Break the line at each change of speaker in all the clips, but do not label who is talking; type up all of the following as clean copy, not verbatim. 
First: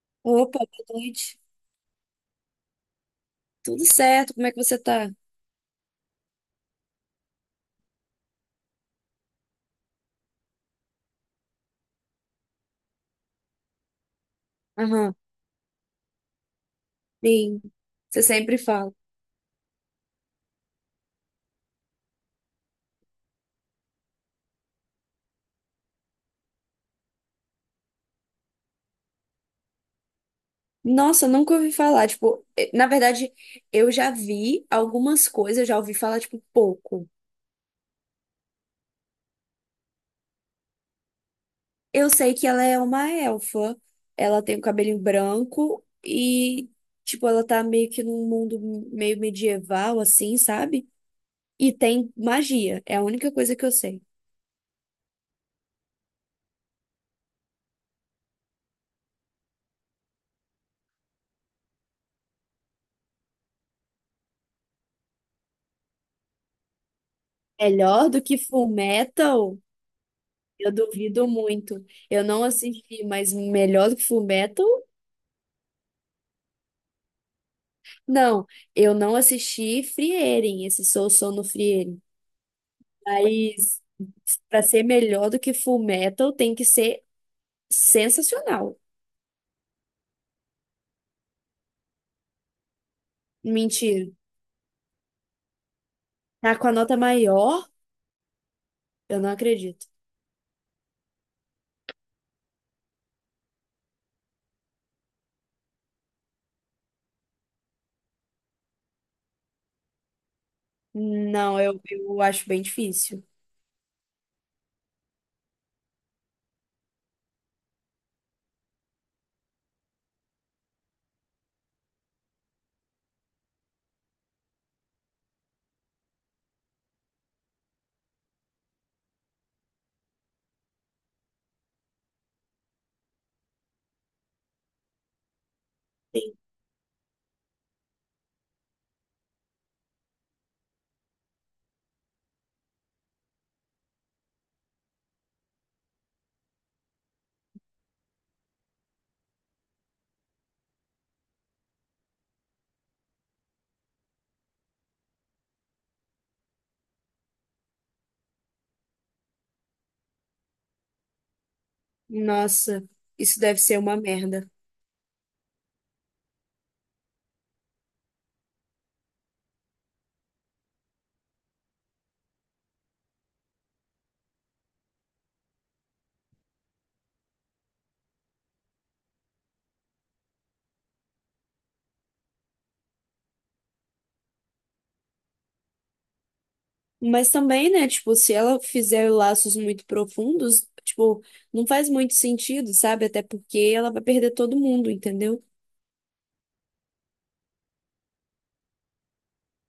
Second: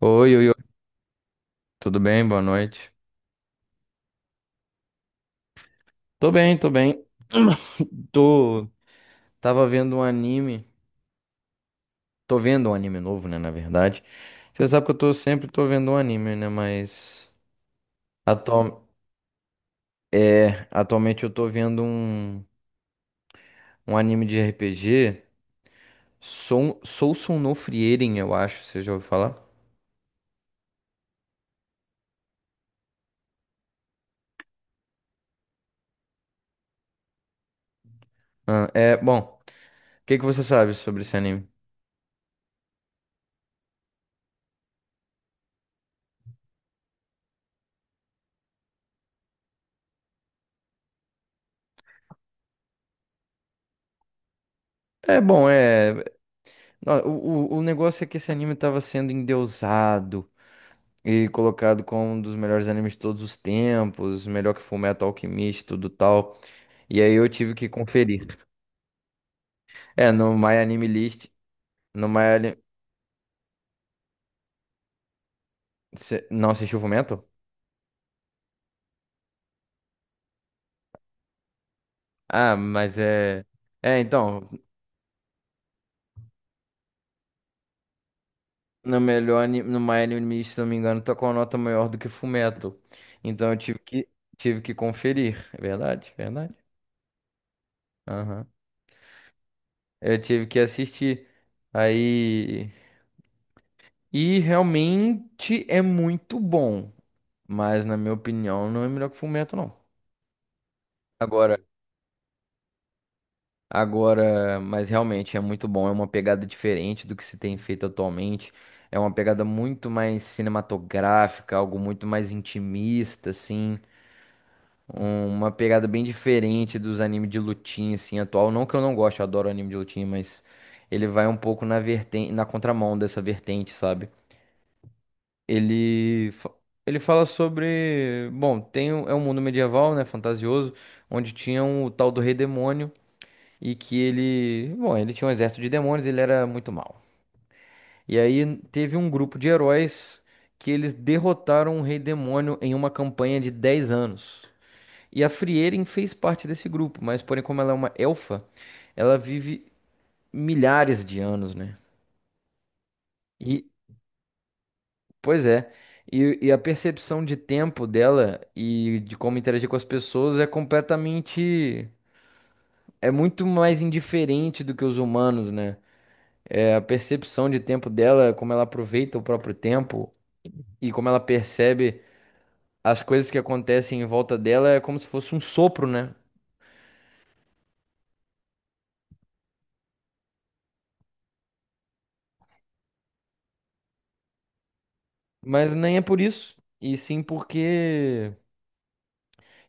Oi, oi,
Opa,
oi,
boa noite.
tudo bem? Boa noite.
Tudo certo? Como é que você tá?
Tô bem, tô bem. Tô. Tava vendo um anime. Tô vendo um anime novo, né? Na verdade. Você sabe que eu tô
Aham,
sempre tô vendo um anime, né? Mas.
sim. Você sempre
Atual...
fala.
É, atualmente eu tô vendo um anime de RPG. Sou Sousou no Frieren, eu acho. Você já ouviu falar?
Nossa, eu nunca ouvi falar. Tipo, na verdade, eu já vi algumas coisas, eu já ouvi falar, tipo, pouco.
Ah, é, bom. O que que você sabe sobre esse anime?
Eu sei que ela é uma elfa. Ela tem o cabelinho branco e, tipo, ela tá meio que num mundo meio medieval, assim, sabe? E tem magia. É a única coisa que eu sei.
É bom, é. Não, o negócio é que esse anime tava sendo endeusado. E colocado como um dos melhores animes de todos os tempos, melhor que Fullmetal Alchemist, tudo tal. E aí eu tive que
Melhor do
conferir.
que full metal.
É, no My
Eu
Anime List,
duvido muito.
no My
Eu não
Ani-
assisti, mas melhor do que Fullmetal?
não assistiu Fullmetal?
Não, eu não assisti Frieren, esse Sou Sono Frieren.
Ah, mas é.
Mas
É, então,
para ser melhor do que Fullmetal tem que ser sensacional.
no My Anime List, se não me engano, tá com a nota maior do que Fullmetal. Então eu tive
Mentira.
que tive que conferir, é verdade, é
Tá
verdade.
com a nota maior?
Aham.
Eu não acredito.
Eu tive que assistir. Aí e realmente é muito bom. Mas, na minha opinião, não é melhor que Fullmetal, não. Agora,
Não, eu acho bem difícil.
agora, mas realmente é muito bom. É uma pegada diferente do que se tem feito atualmente. É uma pegada muito mais cinematográfica, algo muito mais intimista, assim. Uma pegada bem diferente dos animes de lutinha, assim, atual. Não que eu não goste, eu adoro anime de lutinha, mas ele vai um pouco na vertente, na contramão dessa vertente, sabe? Ele, fa- ele fala sobre. Bom, tem, é um mundo medieval, né? Fantasioso, onde tinha o tal do Rei Demônio. E que ele. Bom, ele tinha um exército de demônios, ele era muito mal. E aí teve um grupo de heróis que eles derrotaram o Rei Demônio em uma campanha de 10 anos. E a Frieren fez parte desse grupo, mas porém, como ela é uma elfa, ela vive milhares de anos, né?
Nossa, isso deve ser uma merda.
Pois é. E a percepção de tempo dela e de como interagir com as pessoas é completamente. É muito mais indiferente do que os humanos, né? É a percepção de tempo dela, como ela aproveita o próprio tempo e como ela percebe as coisas que acontecem em volta dela, é como se fosse um sopro, né?
Mas também, né, tipo, se ela fizer laços muito profundos, tipo, não faz muito sentido, sabe? Até porque ela vai perder todo mundo, entendeu?
Mas nem é por isso. E sim porque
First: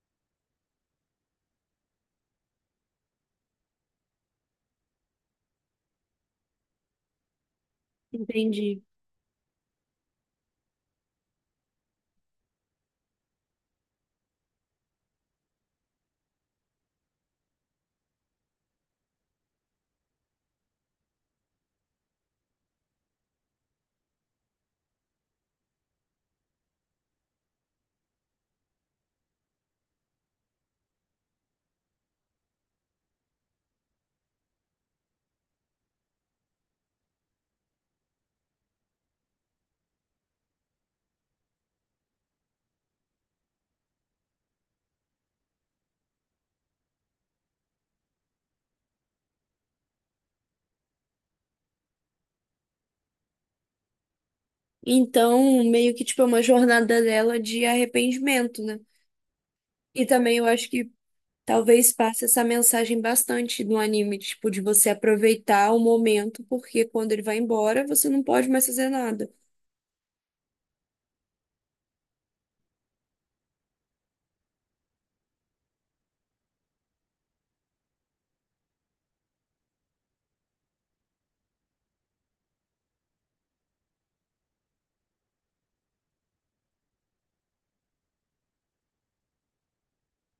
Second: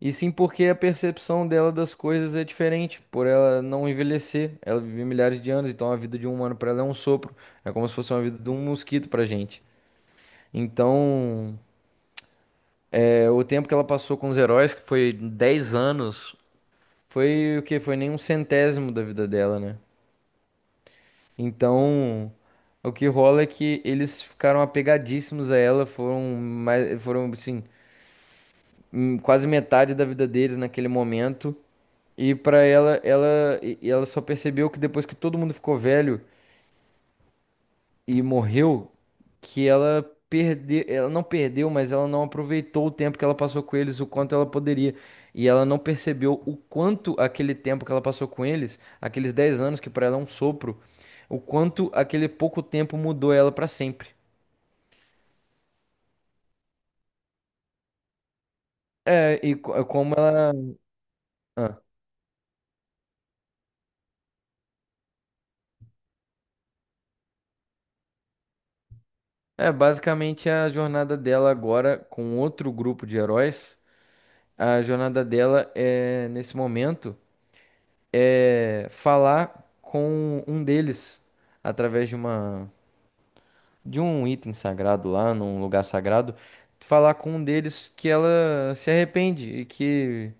E sim porque a percepção dela das coisas é diferente, por ela não envelhecer. Ela vive milhares de anos, então a vida de um humano para ela é um sopro. É como se fosse uma vida de um
Entendi.
mosquito pra gente. Então, é, o tempo que ela passou com os heróis, que foi 10 anos, foi o que? Foi nem um centésimo da vida dela, né? Então, o que rola é que eles ficaram apegadíssimos a ela, foram mais, foram assim, quase metade da vida deles naquele momento. E pra ela só percebeu que depois que todo mundo ficou velho e morreu, que ela perdeu, ela não perdeu, mas ela não aproveitou o tempo que ela passou com eles, o quanto ela poderia. E ela não percebeu o quanto aquele tempo que ela passou com eles, aqueles 10 anos que pra ela é um sopro, o quanto aquele pouco tempo mudou ela pra sempre.
Então, meio que, tipo, é uma jornada dela de arrependimento, né?
É, e
E
como
também eu
ela
acho que
ah,
talvez passe essa mensagem bastante no anime, tipo, de você aproveitar o momento, porque quando ele vai embora, você não pode mais fazer nada.
é basicamente a jornada dela agora com outro grupo de heróis. A jornada dela é, nesse momento, é falar com um deles através de um item sagrado lá, num lugar sagrado, falar com um deles que ela se arrepende e que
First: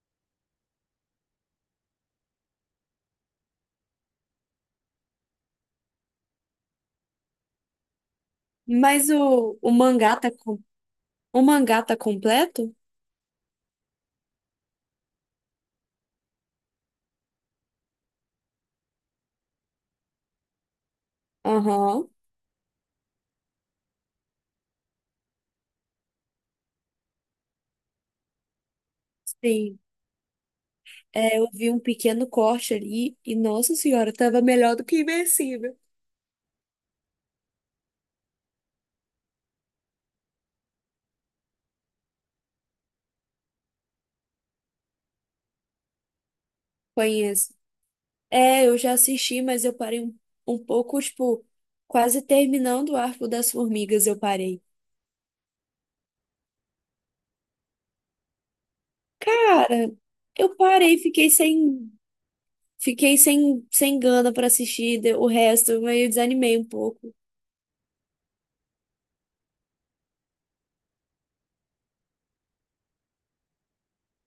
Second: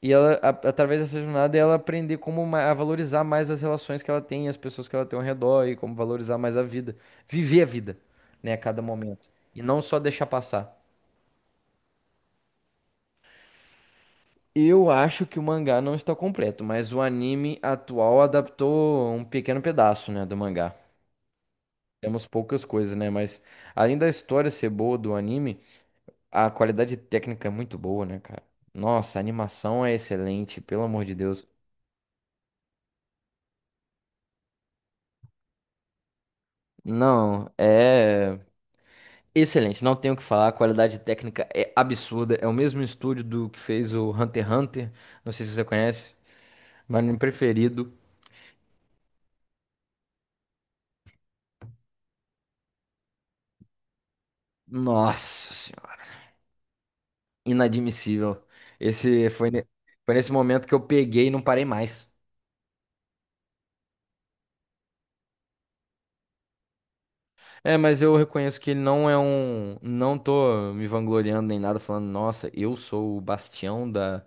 e ela através dessa jornada ela aprender como a valorizar mais as relações que ela tem, as pessoas que ela tem ao redor e como valorizar mais a vida, viver a vida, né, a cada
Mas
momento
o,
e
o
não só
mangá
deixar
tá,
passar.
o mangá tá completo?
Eu acho que o mangá não está completo, mas o anime atual adaptou um pequeno pedaço, né, do mangá.
Aham.
Temos poucas coisas, né, mas além da história ser boa do anime, a qualidade técnica é muito boa, né, cara? Nossa, a
Sim.
animação é excelente, pelo amor de
É, eu
Deus.
vi um pequeno corte ali e, nossa senhora, tava melhor do que Invencível.
Não, é excelente, não tenho o que falar, a qualidade técnica é absurda, é o mesmo estúdio do que fez o Hunter x Hunter, não sei se você conhece, mas meu anime
Conheço.
preferido.
É, eu já assisti, mas eu parei um, um pouco, tipo, quase terminando o Arco das Formigas, eu parei.
Nossa, inadmissível. Esse foi, ne-
Cara,
foi nesse
eu
momento que eu
parei,
peguei e não parei mais.
fiquei sem, sem gana pra assistir o resto, eu meio desanimei um pouco.
É, mas eu reconheço que ele não é um. Não tô me vangloriando nem nada, falando, nossa, eu sou o bastião da,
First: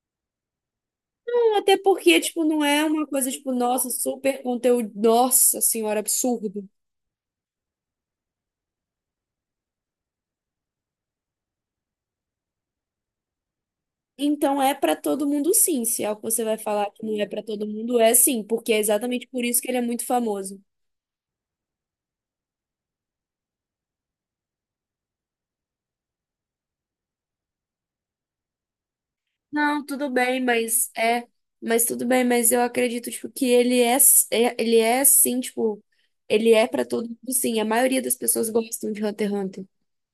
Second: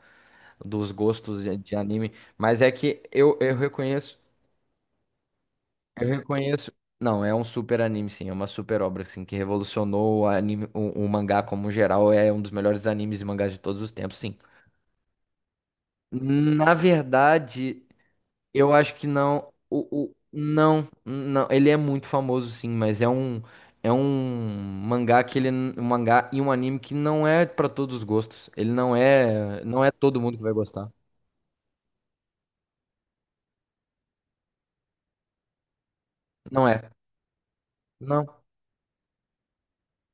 dos gostos
Não,
de
até
anime.
porque, tipo,
Mas
não
é
é
que
uma coisa,
eu,
tipo,
eu
nossa,
reconheço.
super conteúdo, nossa senhora,
Eu
absurdo.
reconheço. Não, é um super anime, sim. É uma super obra, assim, que revolucionou o anime, o mangá como geral. É um dos melhores animes e mangás de todos os tempos, sim.
Então é para todo mundo sim, se é o que você vai
Na
falar que não é para todo
verdade.
mundo, é sim,
Eu
porque é
acho que
exatamente por
não.
isso que ele é
O,
muito
o,
famoso.
não, não. Ele é muito famoso, sim, mas é um. É um mangá e um anime que não é pra todos os gostos. Ele não é, não
Não,
é
tudo
todo mundo que
bem,
vai gostar.
mas é, mas tudo bem, mas eu acredito tipo que ele é, ele é sim, tipo, ele
Não
é
é.
para todo mundo sim. A maioria das
Não.
pessoas gostam de Hunter x Hunter.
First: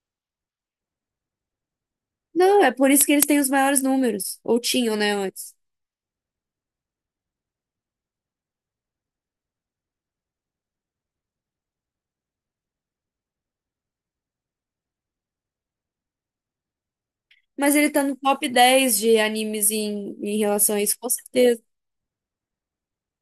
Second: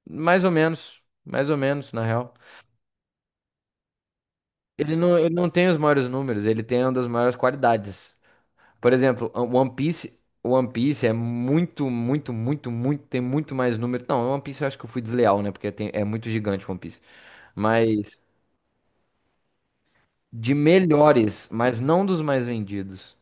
Mais ou menos, na real.
Não, é por isso que eles têm os maiores números, ou tinham, né,
Ele não
antes.
tem os maiores números, ele tem uma das maiores qualidades. Por exemplo, o One Piece é muito, muito, muito, muito, tem muito mais número. Não, o One Piece eu acho que eu fui desleal, né? Porque é muito gigante o One Piece.
Mas ele tá no
Mas
top 10 de animes em, em
de
relação a isso, com
melhores,
certeza.
mas não dos mais vendidos.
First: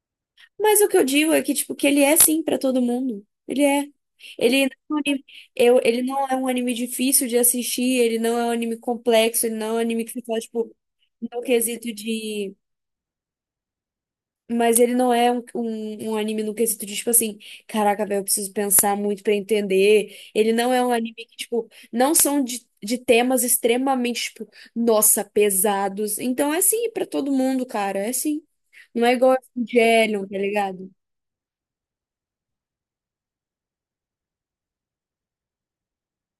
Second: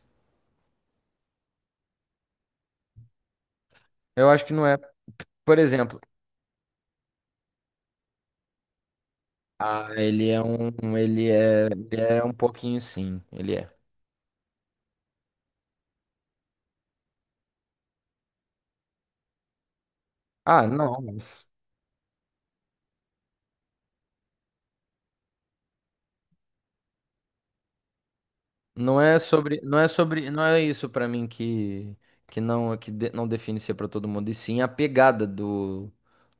Mas o que eu digo é que, tipo, que ele é sim pra todo mundo. Ele é.
Eu acho que não
Ele
é.
não é um anime,
Por
eu,
exemplo,
ele não é um anime difícil de assistir, ele não é um anime complexo, ele não é um
ah,
anime que você
ele
fala,
é
tipo,
um, ele
no
é,
quesito
ele é um
de.
pouquinho sim, ele é.
Mas ele não é um anime no quesito de, tipo assim, caraca, velho, eu preciso pensar muito pra entender. Ele
Ah,
não é um
não,
anime que,
mas
tipo, não são de temas extremamente, tipo, nossa, pesados. Então é assim pra todo mundo, cara, é assim.
Não
Não é
é
igual
sobre, não é
Evangelion,
sobre,
tá
não é isso
ligado?
pra mim que não que não define ser pra todo mundo, e sim a pegada do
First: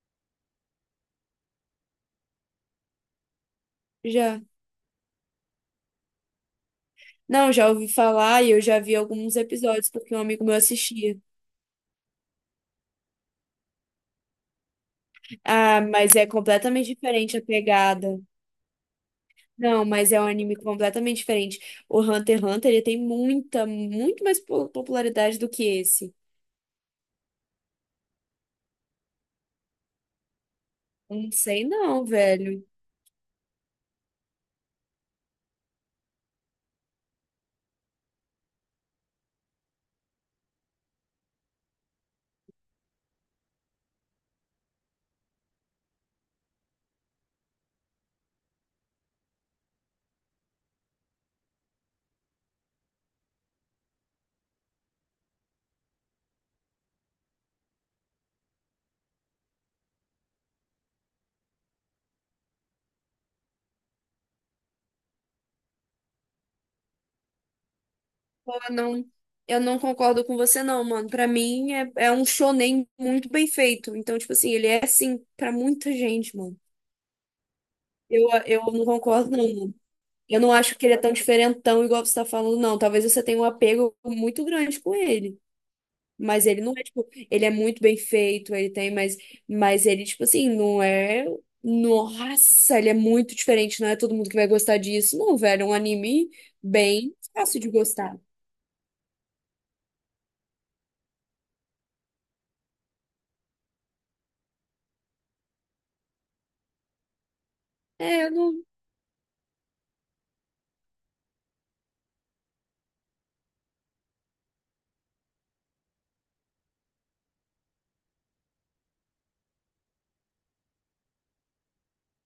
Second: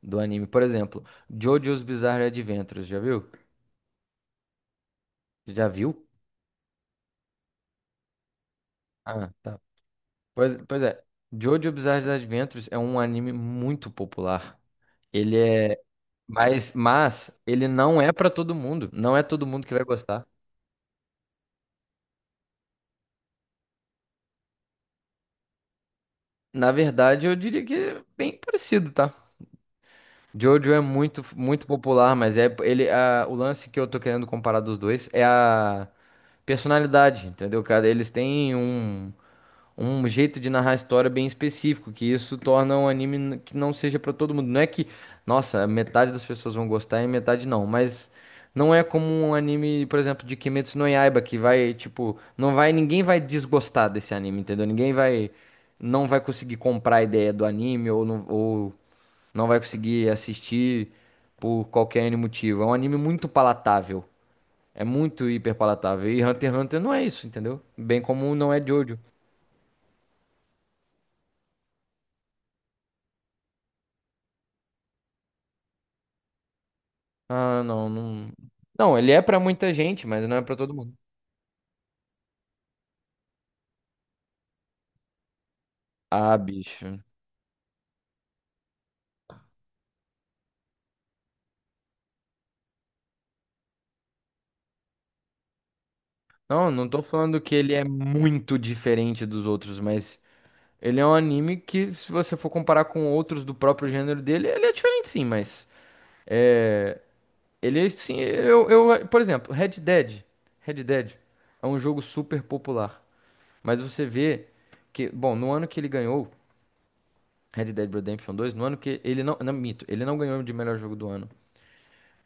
do anime. Por exemplo, JoJo's Bizarre Adventures, já viu?
Já.
Já viu?
Não, já ouvi falar e eu já vi
Ah,
alguns
tá.
episódios porque um amigo meu
Pois, pois é.
assistia.
JoJo Bizarre Adventures é um anime muito popular. Ele é.
Ah, mas é
Mas,
completamente diferente
mas
a
ele não é
pegada.
pra todo mundo. Não é todo mundo que vai
Não, mas é um
gostar.
anime completamente diferente. O Hunter x Hunter, ele tem muita, muito mais popularidade do que esse.
Na verdade, eu diria que é bem parecido, tá? Jojo é muito,
Não sei
muito
não,
popular, mas é
velho.
o lance que eu tô querendo comparar dos dois é a personalidade, entendeu, cara? Eles têm um jeito de narrar a história bem específico, que isso torna um anime que não seja pra todo mundo. Não é que, nossa, metade das pessoas vão gostar e metade não, mas não é como um anime, por exemplo, de Kimetsu no Yaiba, que vai, tipo, não vai, ninguém vai desgostar desse anime, entendeu? Ninguém vai, não vai conseguir comprar a ideia do anime ou não vai conseguir assistir por qualquer N motivo. É um anime muito palatável. É muito hiper palatável. E Hunter x Hunter não é isso, entendeu? Bem como não é
Eu
Jojo.
não, eu não concordo com você não, mano. Pra mim é, é um shonen muito bem feito. Então, tipo assim, ele é assim pra muita gente, mano.
Ah, não,
Eu,
não.
eu não
Não, ele é
concordo
pra muita
não.
gente, mas não
Eu
é
não
pra todo
acho que
mundo.
ele é tão diferentão igual você tá falando, não. Talvez você tenha um apego muito grande com ele.
Ah,
Mas ele não é,
bicho.
tipo, ele é muito bem feito, ele tem, mas ele, tipo assim, não é. Nossa, ele é muito diferente, não é todo mundo que vai gostar disso. Não, velho, é um anime
Não, não tô
bem
falando que
fácil de
ele é
gostar.
muito diferente dos outros, mas ele é um anime que, se você for comparar com outros do próprio gênero dele, ele é diferente sim, mas ele sim,
É, eu não.
eu, por exemplo, Red Dead. Red Dead é um jogo super popular, mas você vê que, bom, no ano que ele ganhou Red Dead Redemption 2, no ano que ele não, não, mito, ele não ganhou de melhor jogo do ano.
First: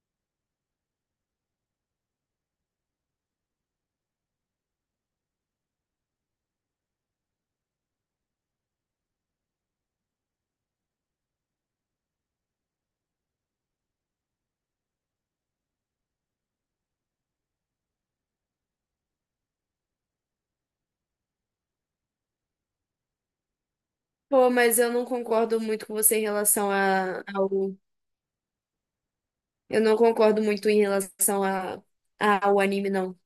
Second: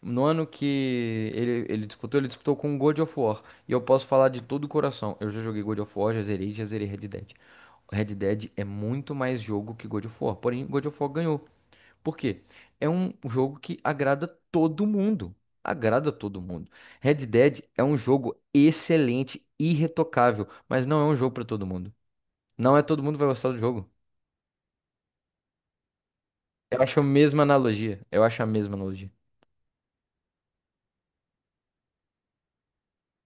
No ano que ele disputou com God of War. E eu posso falar de todo o coração. Eu já joguei God of War, já zerei Red Dead. Red Dead é muito mais jogo que God of War. Porém, God of War ganhou. Por quê? É um jogo que agrada todo mundo. Agrada todo mundo. Red Dead é um jogo excelente, irretocável, mas não é um jogo para todo mundo. Não é todo mundo que vai gostar do jogo.
Pô, mas eu não concordo muito com você em relação
Eu acho a
a,
mesma
ao.
analogia. Eu acho a mesma analogia.
Eu não concordo muito em relação a, ao anime, não.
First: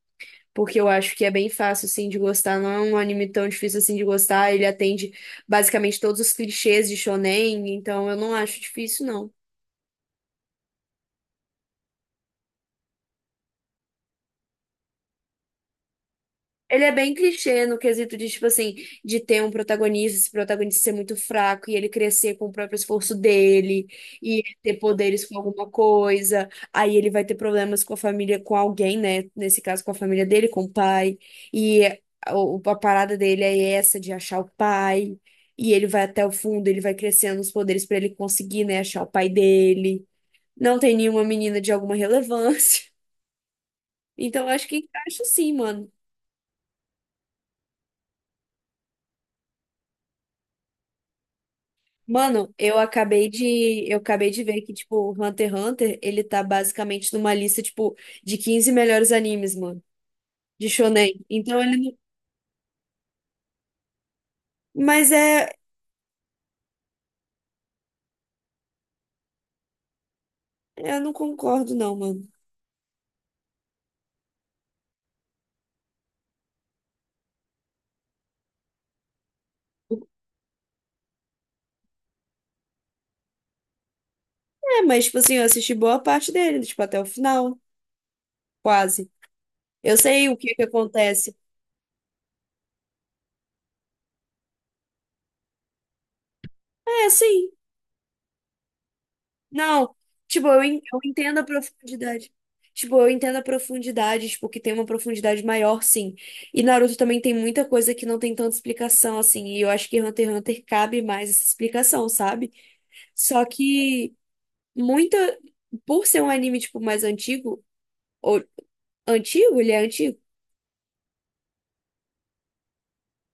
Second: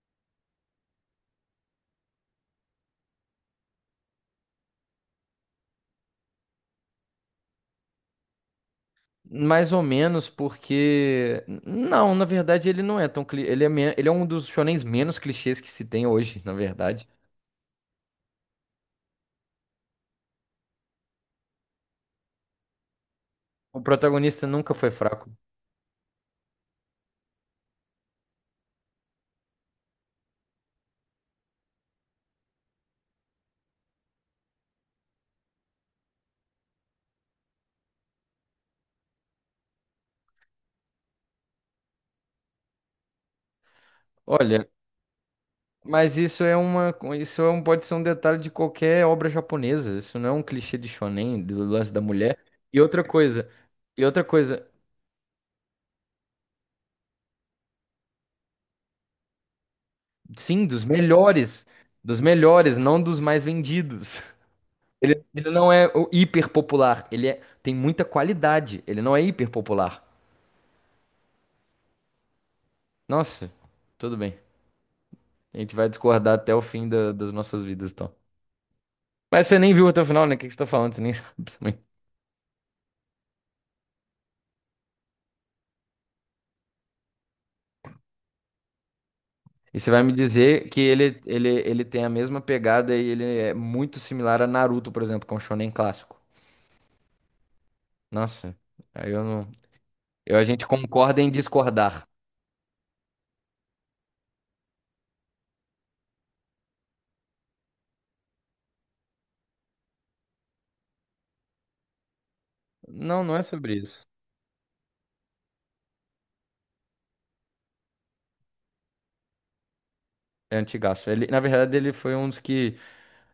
Porque eu acho que é bem fácil, assim, de gostar. Não é um anime tão difícil, assim, de gostar. Ele atende basicamente todos os clichês de shonen, então eu não acho difícil, não.
Mais ou menos, porque. Não, na verdade ele não é tão. Ele é um dos shonens menos clichês que se tem hoje, na
Ele é
verdade.
bem clichê no quesito de, tipo assim, de ter um protagonista, esse protagonista ser muito fraco e ele crescer com o próprio esforço
O
dele e
protagonista nunca
ter
foi
poderes
fraco.
com alguma coisa. Aí ele vai ter problemas com a família, com alguém, né? Nesse caso, com a família dele, com o pai. E a, a parada dele é essa de achar o pai. E ele vai até o fundo, ele vai crescendo os poderes pra ele conseguir, né, achar o pai dele. Não tem nenhuma menina de alguma relevância. Então, eu
Olha,
acho que encaixa sim, mano.
mas isso é uma. Pode ser um detalhe de qualquer obra japonesa. Isso não é um clichê de shonen, do lance da mulher.
Mano, eu
E outra
acabei
coisa.
de, eu
E outra
acabei de ver
coisa.
que, tipo, Hunter x Hunter, ele tá basicamente numa lista, tipo, de 15 melhores animes, mano,
Sim,
de
dos
shonen. Então
melhores.
ele não...
Dos melhores, não dos mais vendidos.
Mas
Ele,
é...
ele não é o hiper popular. Tem muita qualidade. Ele não é hiper popular.
Eu não concordo, não, mano.
Nossa, tudo bem. A gente vai discordar até o fim das nossas vidas, então. Mas você nem viu até o final, né? O que que você tá falando? Você nem sabe também.
É, mas, tipo assim, eu assisti boa parte dele, tipo, até o final, quase.
E você
Eu
vai me
sei o que que
dizer que ele,
acontece.
ele, ele tem a mesma pegada e ele é muito similar a Naruto, por exemplo, que é um shonen clássico.
É, sim.
Nossa, aí eu não.
Não,
A
tipo, eu,
gente
eu
concorda em
entendo a
discordar.
profundidade. Tipo, eu entendo a profundidade, tipo, que tem uma profundidade maior, sim. E Naruto também tem muita coisa que não tem tanta explicação, assim. E eu acho que Hunter x Hunter cabe mais essa explicação, sabe?
Não, não é
Só
sobre isso.
que muita. Por ser um anime, tipo, mais antigo, ou antigo, ele é antigo.
É antigaço. Ele, na verdade, ele foi um dos que,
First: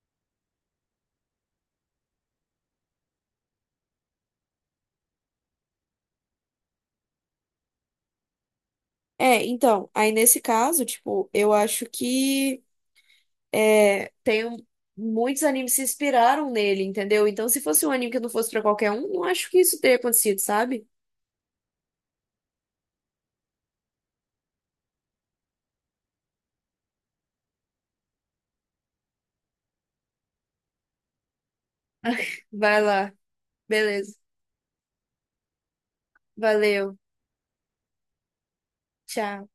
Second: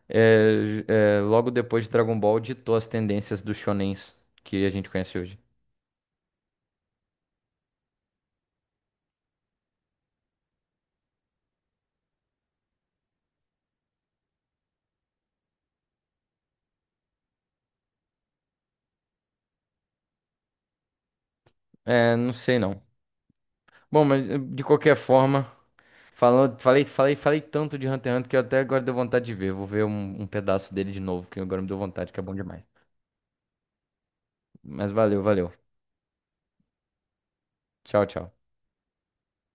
é, logo depois de Dragon Ball, ditou as tendências dos shonens que a gente conhece hoje.
É, então, aí nesse caso, tipo, eu acho que. É, muitos animes se inspiraram nele, entendeu? Então, se fosse um anime que não fosse pra qualquer um, não acho que isso teria acontecido, sabe?
É, não sei não. Bom, mas de qualquer forma, falando, falei, falei, falei tanto de Hunter x Hunter que eu até agora deu vontade de ver. Vou ver um, pedaço dele de novo, que agora me deu vontade, que é bom demais.
Vai lá. Beleza.
Mas valeu, valeu.
Valeu.
Tchau, tchau.
Tchau.